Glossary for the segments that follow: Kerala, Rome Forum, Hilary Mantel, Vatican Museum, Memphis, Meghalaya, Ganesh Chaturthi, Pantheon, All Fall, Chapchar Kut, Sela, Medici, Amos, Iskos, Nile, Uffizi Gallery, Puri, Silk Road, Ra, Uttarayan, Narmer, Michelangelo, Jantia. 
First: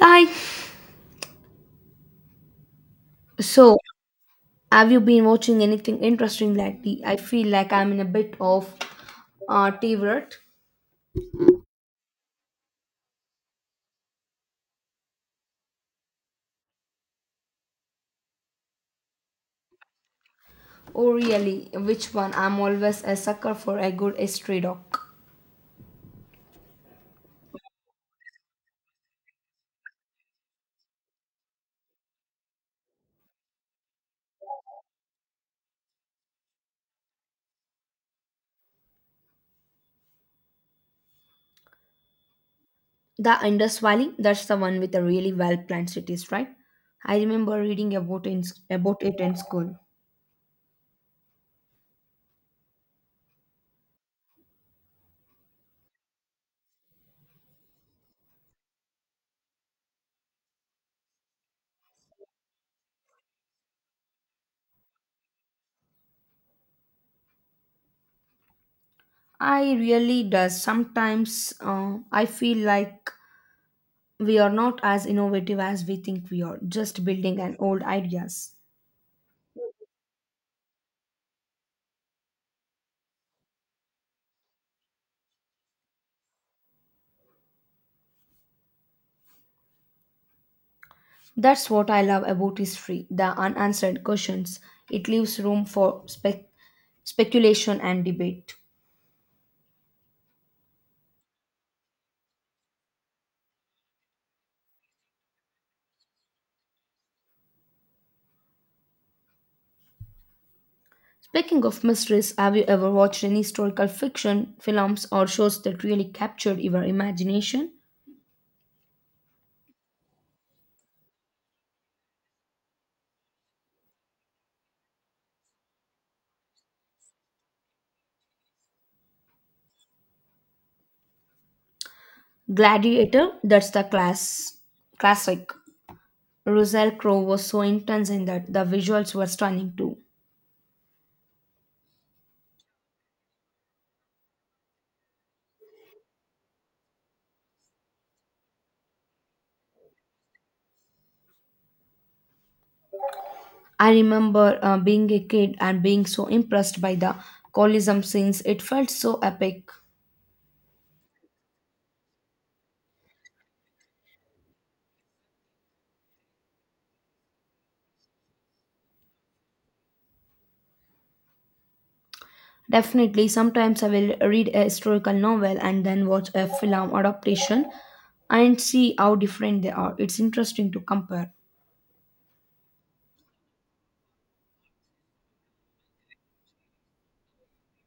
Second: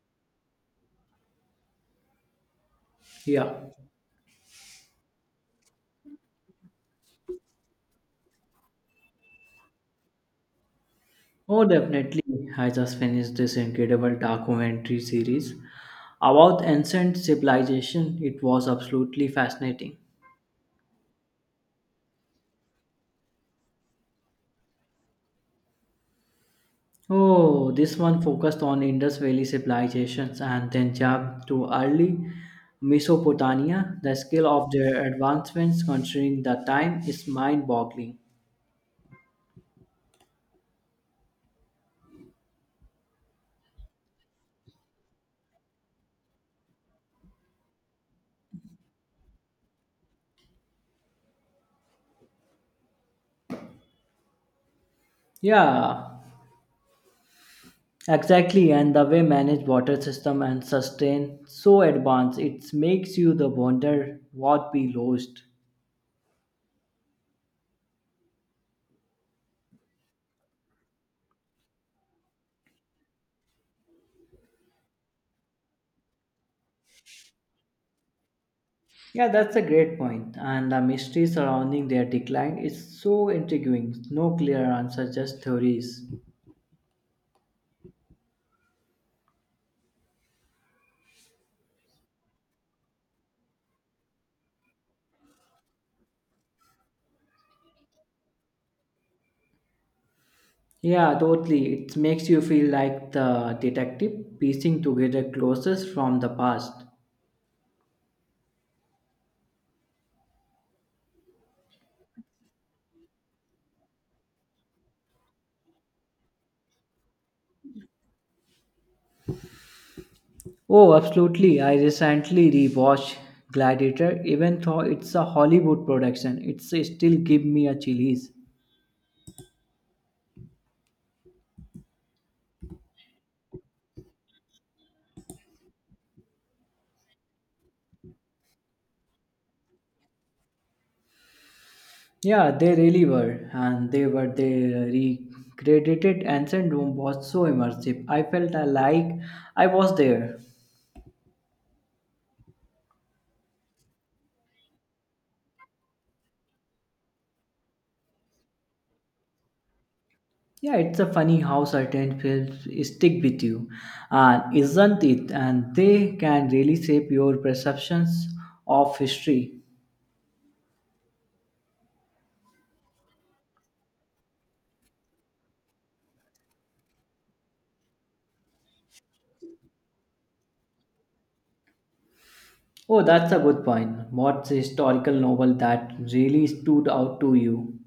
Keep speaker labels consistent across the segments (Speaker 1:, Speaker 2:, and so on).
Speaker 1: Hi.
Speaker 2: Yeah.
Speaker 1: So, have you been watching anything interesting lately? I feel like I'm in a bit of tea rut.
Speaker 2: Oh, definitely. I just finished this incredible documentary series about ancient civilization. It was absolutely fascinating.
Speaker 1: Oh, really? Which one? I'm always a sucker for a good history doc.
Speaker 2: Oh, this one focused on Indus Valley civilizations and then jumped to early Mesopotamia. The scale of their advancements considering the time is mind-boggling.
Speaker 1: The Indus Valley. That's the one with the really well-planned cities, right? I remember about it in school.
Speaker 2: Yeah, exactly. And the way manage water system and sustain so advanced, it makes you the wonder what we lost.
Speaker 1: I really does. Sometimes I feel like we are not as innovative as we think we are, just building on old ideas.
Speaker 2: Yeah, that's a great point. And the mystery surrounding their decline is so intriguing. No clear answer, just theories.
Speaker 1: That's what I love about history the unanswered questions. It leaves room for speculation and debate.
Speaker 2: Yeah, totally. It makes you feel like the detective piecing together clues from the past.
Speaker 1: Speaking of mysteries, have you ever watched any historical fiction, films, or shows that really captured your imagination?
Speaker 2: Oh, absolutely. I recently rewatched Gladiator. Even though it's a Hollywood production, it's still give me a chillies.
Speaker 1: Gladiator, that's the classic. Russell Crowe was so intense in that the visuals were stunning too.
Speaker 2: Yeah, they really were, and they recreated ancient Rome was so immersive. I felt I like I was there.
Speaker 1: I remember being a kid and being so impressed by the Colosseum scenes. It felt so epic.
Speaker 2: Yeah, it's a funny how certain films stick with you, and isn't it? And they can really shape your perceptions of history.
Speaker 1: Definitely, sometimes I will read a historical novel and then watch a film adaptation and see how different they are. It's interesting to compare.
Speaker 2: Oh, that's a good point. What's a historical novel that really stood out to you?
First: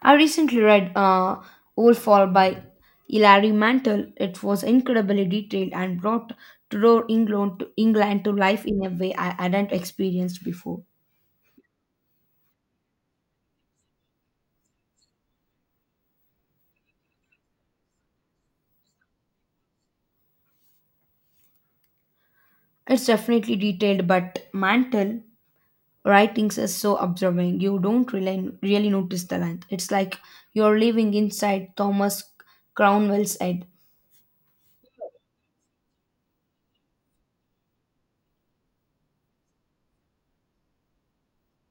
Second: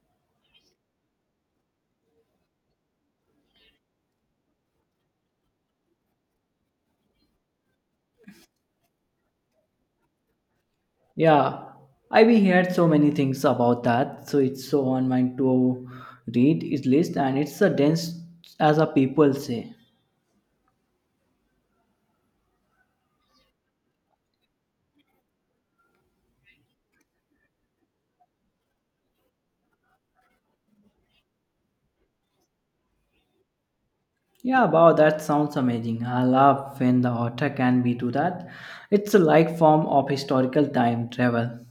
Speaker 1: I recently read All Fall by Hilary Mantel. It was incredibly detailed and brought Tudor England to life in a way I hadn't experienced before.
Speaker 2: Yeah, I've heard so many things about that, so it's so on my to read its list, and it's a dense as a people say.
Speaker 1: It's definitely detailed, but Mantel Writings is so observing. You don't really notice the length. It's like you're living inside Thomas Cromwell's head.
Speaker 2: Yeah, wow, that sounds amazing. I love when the author can be do that. It's a like form of historical time travel.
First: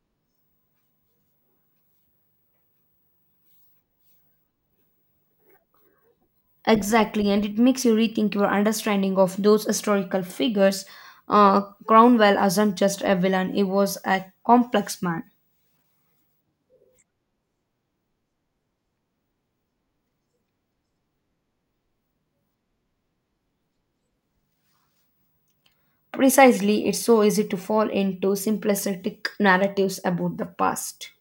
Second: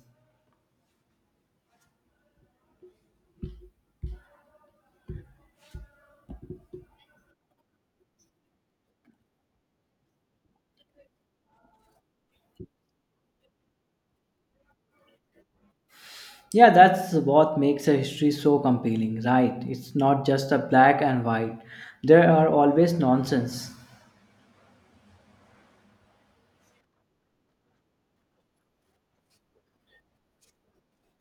Speaker 1: Exactly, and it makes you rethink your understanding of those historical figures. Uh, Cromwell wasn't just a villain, he was a complex man.
Speaker 2: Yeah, that's what makes a history so compelling, right? It's not just a black and white. There are always nonsense.
Speaker 1: Precisely, it's so easy to fall into simplistic narratives about the past.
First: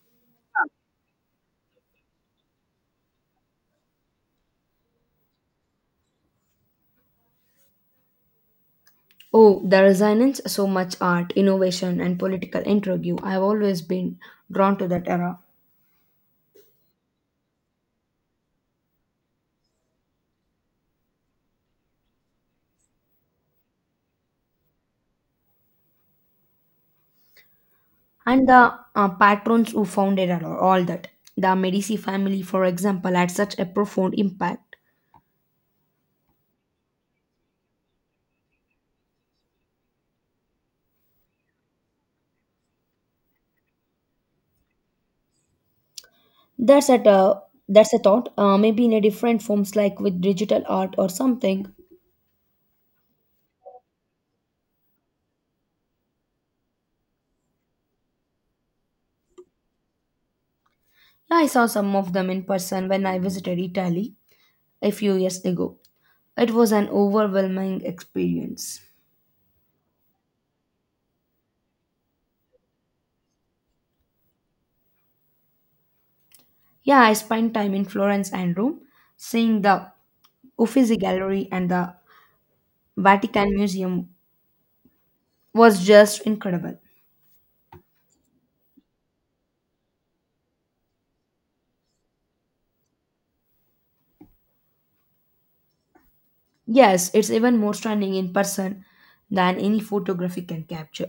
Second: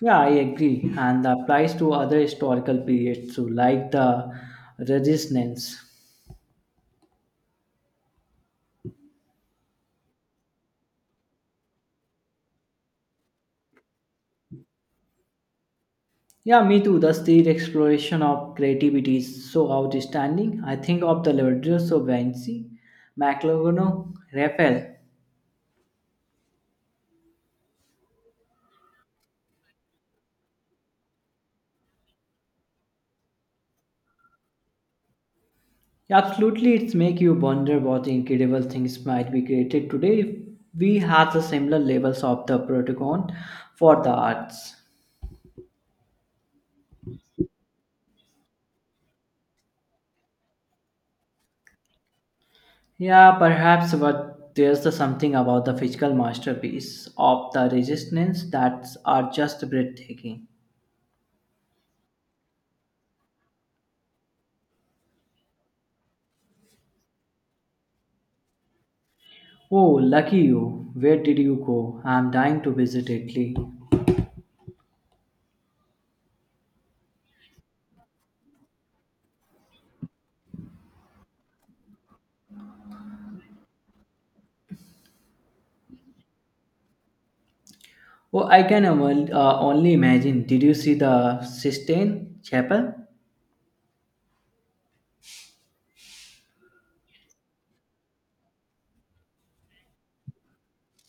Speaker 2: Yeah, I agree, and that applies to other historical periods too, like the Resistance.
Speaker 1: Oh, the resonance, so much art, innovation, and political intrigue. I've always been drawn to that era.
Speaker 2: Yeah, me too. The state exploration of creativity is so outstanding. I think of the Liberty of Vinci, McLaughlin, Raphael.
Speaker 1: And the patrons who founded all that. The Medici family, for example, had such a profound impact.
Speaker 2: Absolutely, it's make you wonder what incredible things might be created today if we had the similar levels of the protocol for the arts.
Speaker 1: That's at a uh, that's a thought. Maybe in a different forms, like with digital art or something.
Speaker 2: Yeah, perhaps, but there's the something about the physical masterpiece of the resistance that are just breathtaking.
Speaker 1: Yeah, I saw some of them in person when I visited Italy a few years ago. It was an overwhelming experience.
Speaker 2: Oh, lucky you! Where did you go? I'm dying to visit Italy.
Speaker 1: Yeah, I spent time in Florence and Rome, seeing the Uffizi Gallery and the Vatican Museum was just incredible.
Speaker 2: Oh, I can only, only imagine. Did you see the Sistine Chapel?
Speaker 1: Yes, it's even more stunning in person than any photography can capture.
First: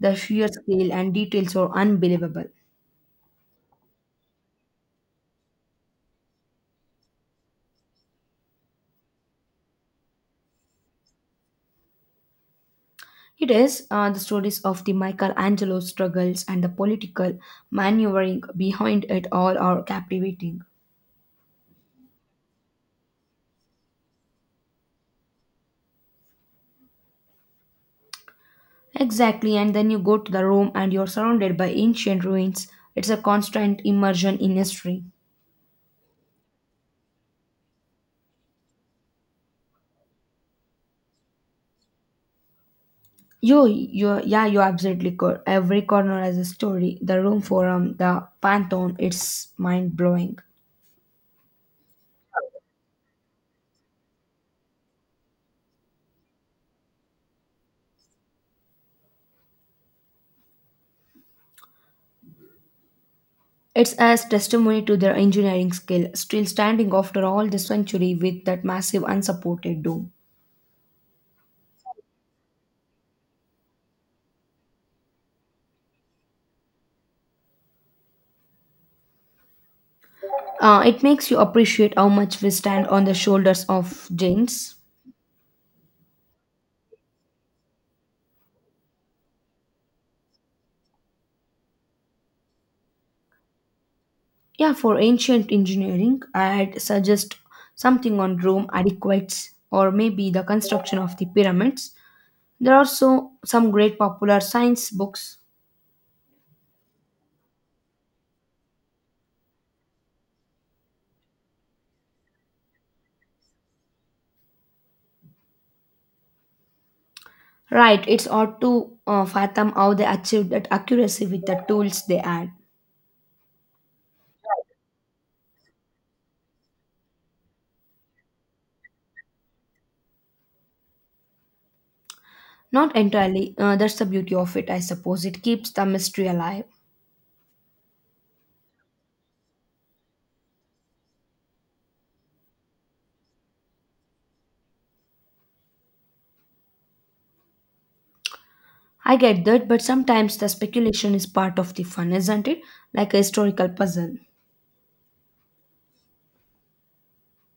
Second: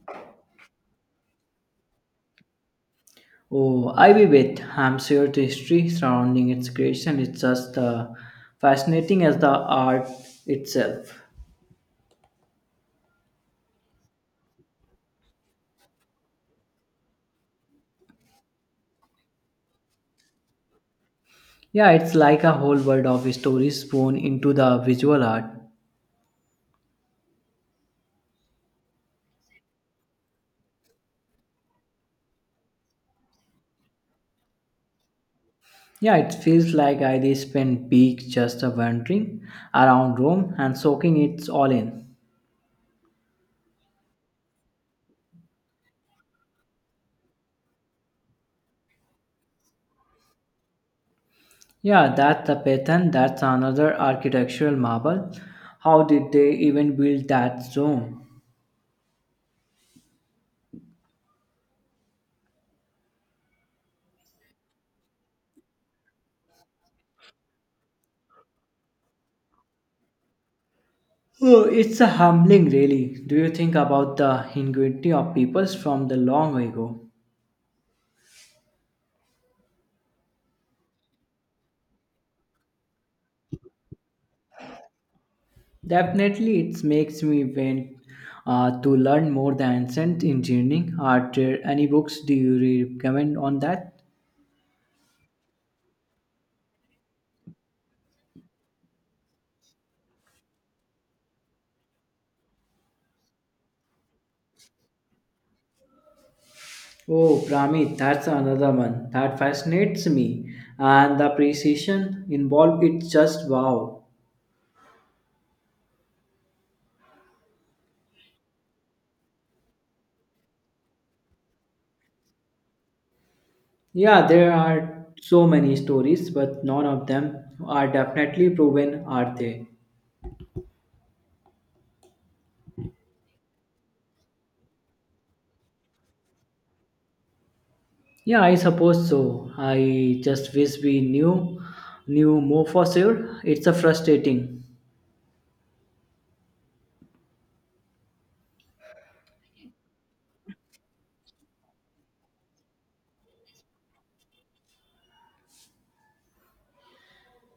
Speaker 1: The sheer scale and details are unbelievable.
Speaker 2: Oh, Ivy Beth, I'm sure the history surrounding its creation it's just fascinating as the art itself.
Speaker 1: It is, the stories of the Michelangelo struggles and the political maneuvering behind it all are captivating.
Speaker 2: Yeah, it's like a whole world of stories thrown into the visual art.
Speaker 1: Exactly, and then you go to the Rome and you're surrounded by ancient ruins. It's a constant immersion in history.
Speaker 2: Yeah, it feels like I did spend weeks just wandering around Rome and soaking it all in.
Speaker 1: Yeah, you absolutely could. Every corner has a story. The Rome Forum, the Pantheon, it's mind blowing.
Speaker 2: Yeah, that's the pattern, that's another architectural marvel. How did they even build that dome?
Speaker 1: It's as testimony to their engineering skill, still standing after all this century with that massive unsupported dome.
Speaker 2: Oh, it's a humbling, really. Do you think about the ingenuity of peoples from the long ago?
Speaker 1: It makes you appreciate how much we stand on the shoulders of giants.
Speaker 2: Definitely, it makes me want to learn more the ancient engineering art. There any books do you recommend on that?
Speaker 1: Yeah, for ancient engineering, I'd suggest something on Rome adequates or maybe the construction of the pyramids. There are so some great popular science books.
Speaker 2: Oh, Pramit, that's another one that fascinates me, and the precision involved. It's just wow.
Speaker 1: Right, it's hard to fathom how they achieved that accuracy with the tools they had.
Speaker 2: Yeah, there are so many stories, but none of them are definitely proven, are they?
Speaker 1: Not entirely. That's the beauty of it, I suppose. It keeps the mystery alive.
Speaker 2: Yeah, I suppose so. I just wish we knew more for sure. It's a frustrating.
Speaker 1: I get that, but sometimes the speculation is part of the fun, isn't it? Like a historical puzzle.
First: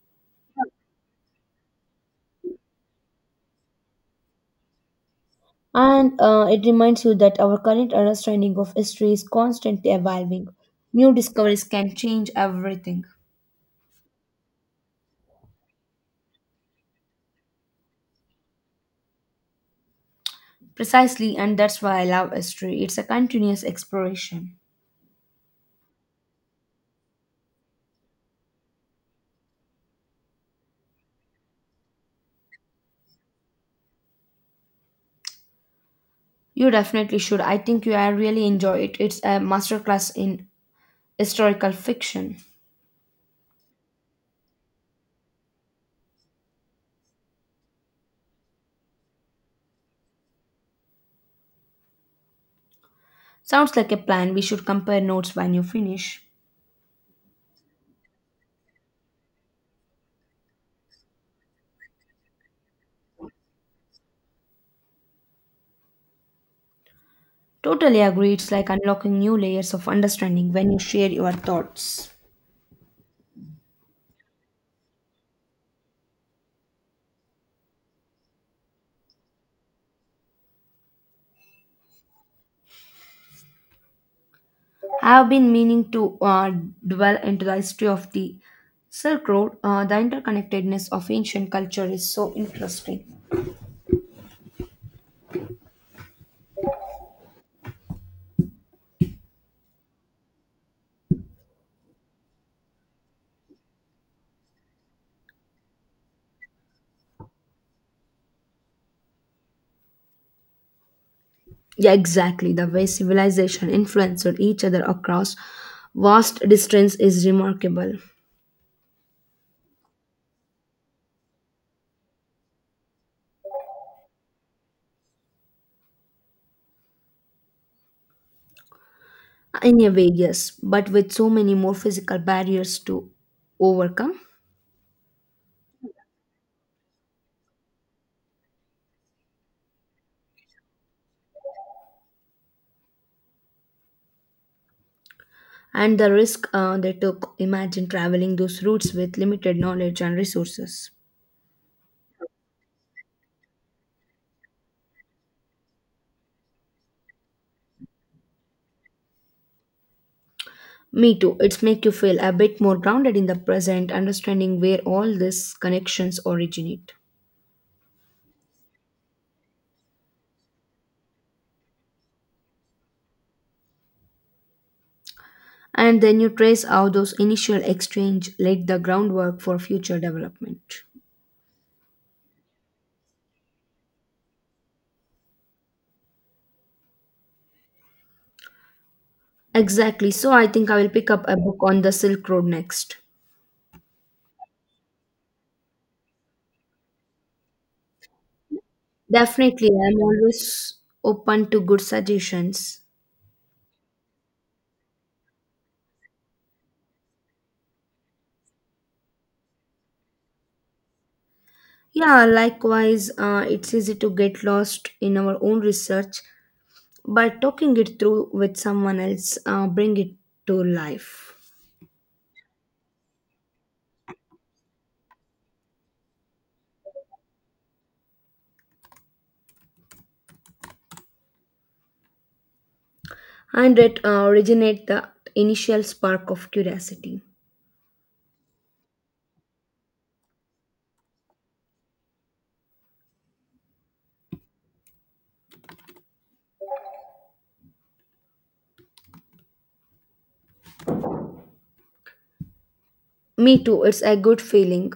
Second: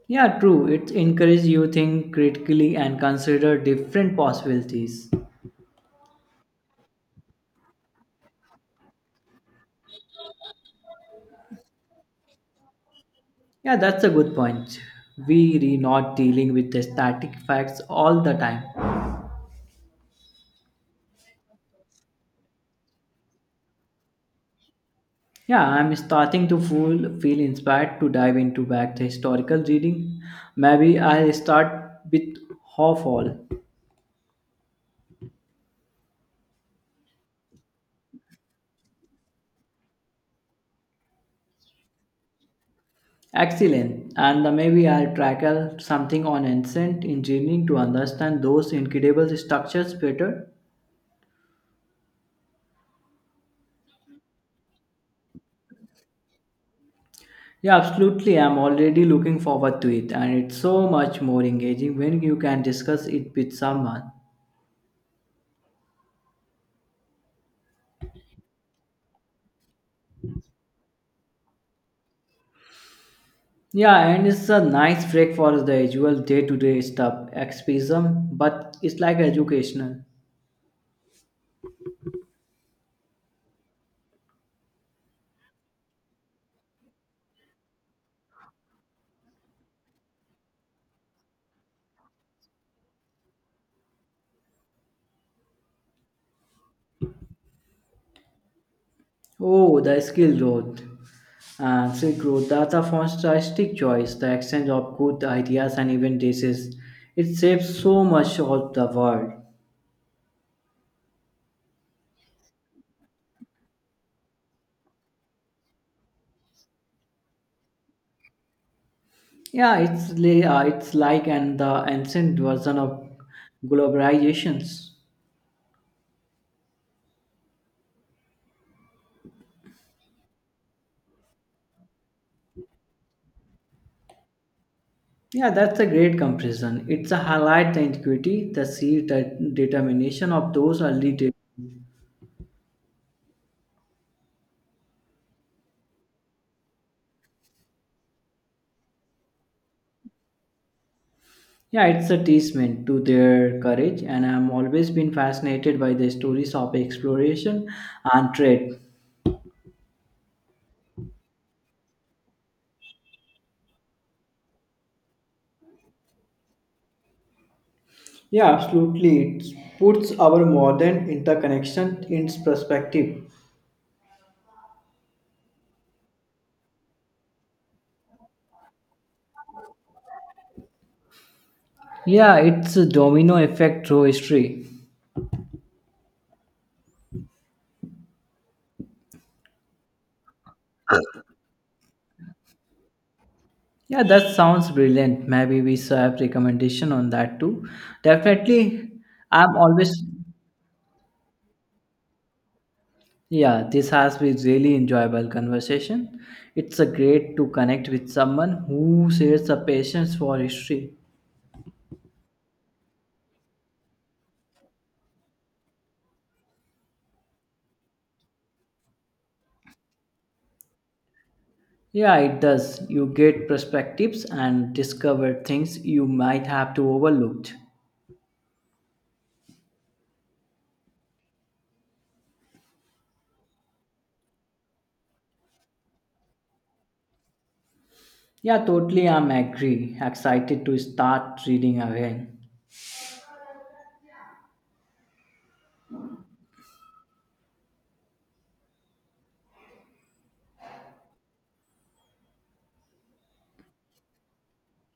Speaker 2: Yeah, true. It encourages you think critically and consider different possibilities.
Speaker 1: And it reminds you that our current understanding of history is constantly evolving. New discoveries can change everything.
Speaker 2: Yeah, that's a good point. We are not dealing with the static facts all the time.
Speaker 1: Precisely, and that's why I love history. It's a continuous exploration.
Speaker 2: Yeah, I'm starting to feel inspired to dive into back the historical reading. Maybe I'll start with half all.
Speaker 1: You definitely should. I think you will really enjoy it. It's a masterclass in historical fiction.
Speaker 2: Excellent. And the maybe I'll tackle something on ancient engineering to understand those incredible structures better.
Speaker 1: Sounds like a plan. We should compare notes when you finish.
Speaker 2: Yeah, absolutely. I'm already looking forward to it, and it's so much more engaging when you can discuss it with someone.
Speaker 1: Totally agree. It's like unlocking new layers of understanding when you share your thoughts.
Speaker 2: Yeah, and it's a nice break for the usual day-to-day stuff, escapism, but it's like educational.
Speaker 1: I have been meaning to dwell into the history of the Silk Road. The interconnectedness of ancient culture is so interesting.
Speaker 2: Oh, the skill growth and silk growth, that's a fantastic choice. The exchange of good ideas and even dishes. It saves so much of the world.
Speaker 1: Yeah, exactly. The way civilization influenced each other across vast distance is remarkable.
Speaker 2: Yeah, it's like and the ancient version of globalizations.
Speaker 1: In a way, yes, but with so many more physical barriers to overcome.
Speaker 2: Yeah, that's a great comparison. It's a highlight the antiquity, the sheer determination of those early days.
Speaker 1: And the risk, they took imagine traveling those routes with limited knowledge and resources.
Speaker 2: Yeah, it's a testament to their courage, and I'm always been fascinated by the stories of exploration and trade.
Speaker 1: Me too, it's make you feel a bit more grounded in the present understanding where all these connections originate.
Speaker 2: Yeah, absolutely. It puts our modern interconnection into perspective.
Speaker 1: And then you trace how those initial exchange laid the groundwork for future development.
Speaker 2: Yeah, it's a domino effect through history.
Speaker 1: Exactly, so I think I will pick up a book on the Silk Road next.
Speaker 2: Yeah, that sounds brilliant. Maybe we should have recommendation on that too. Definitely, I'm
Speaker 1: Definitely, I'm
Speaker 2: always
Speaker 1: always open to good suggestions.
Speaker 2: yeah. This has been really enjoyable conversation. It's a great to connect with someone who shares a passion for history.
Speaker 1: Yeah, likewise, it's easy to get lost in our own research, but talking it through with someone else bring it to life.
Speaker 2: Yeah, it does. You get perspectives and discover things you might have to overlooked.
Speaker 1: And it, originate the initial spark of curiosity.
Speaker 2: Yeah, totally. I'm agree. Excited to start reading again.
Speaker 1: Me too, it's a good feeling.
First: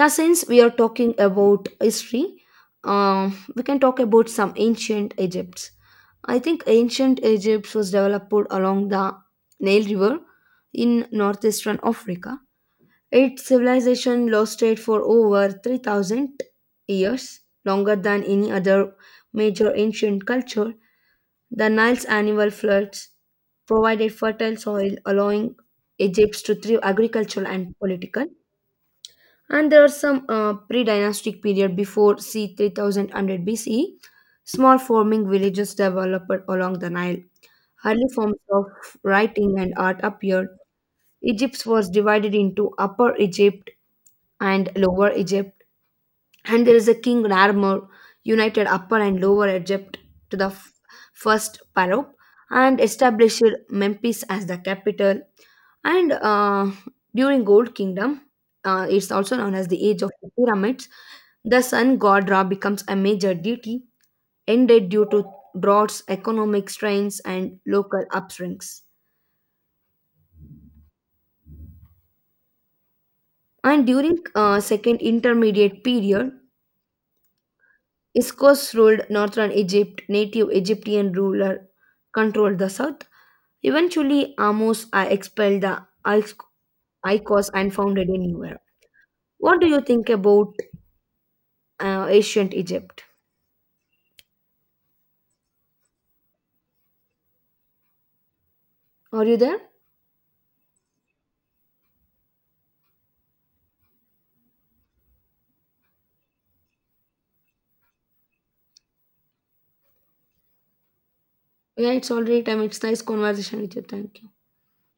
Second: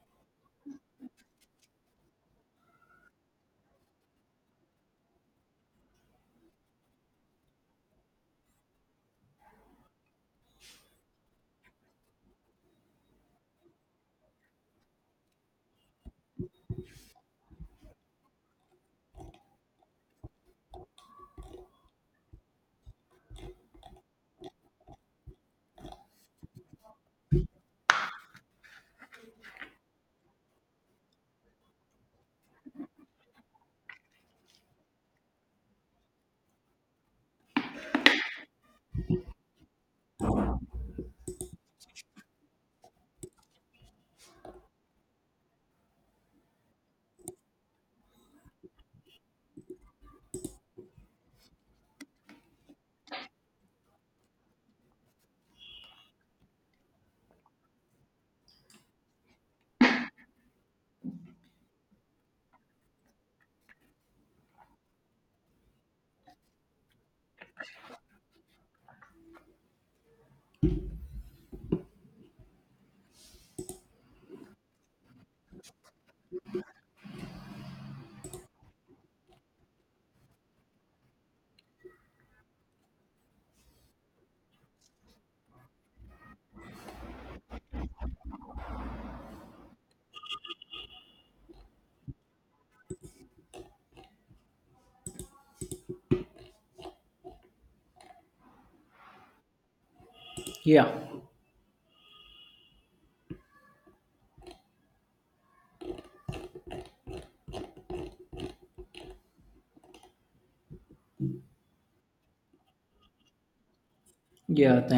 Speaker 1: Yeah, since we are talking about history, uh, we can talk about some ancient Egypt. I think ancient Egypt was developed along the Nile River in northeastern Africa. Its civilization lasted for over 3,000 years, longer than any other major ancient culture. The Nile's annual floods provided fertile soil, allowing Egypt to thrive agricultural and political. And there are some, pre-dynastic period before c. 3000 BCE. Small farming villages developed along the Nile. Early forms of writing and art appeared. Egypt was divided into Upper Egypt and Lower Egypt, and there is a king Narmer united Upper and Lower Egypt to the first Pharaoh and established Memphis as the capital. And during Gold Kingdom, it's also known as the Age of the Pyramids. The sun god Ra becomes a major deity, ended due to droughts, economic strains, and local upswings. And during second intermediate period, Iskos ruled northern Egypt, native Egyptian ruler controlled the south. Eventually, Amos expelled the Ikos and founded a new era. What do you think about ancient Egypt? Are you there?
Speaker 2: Yeah,
Speaker 1: Yeah, it's already time. It's nice conversation with you. Thank you.
Speaker 2: yeah.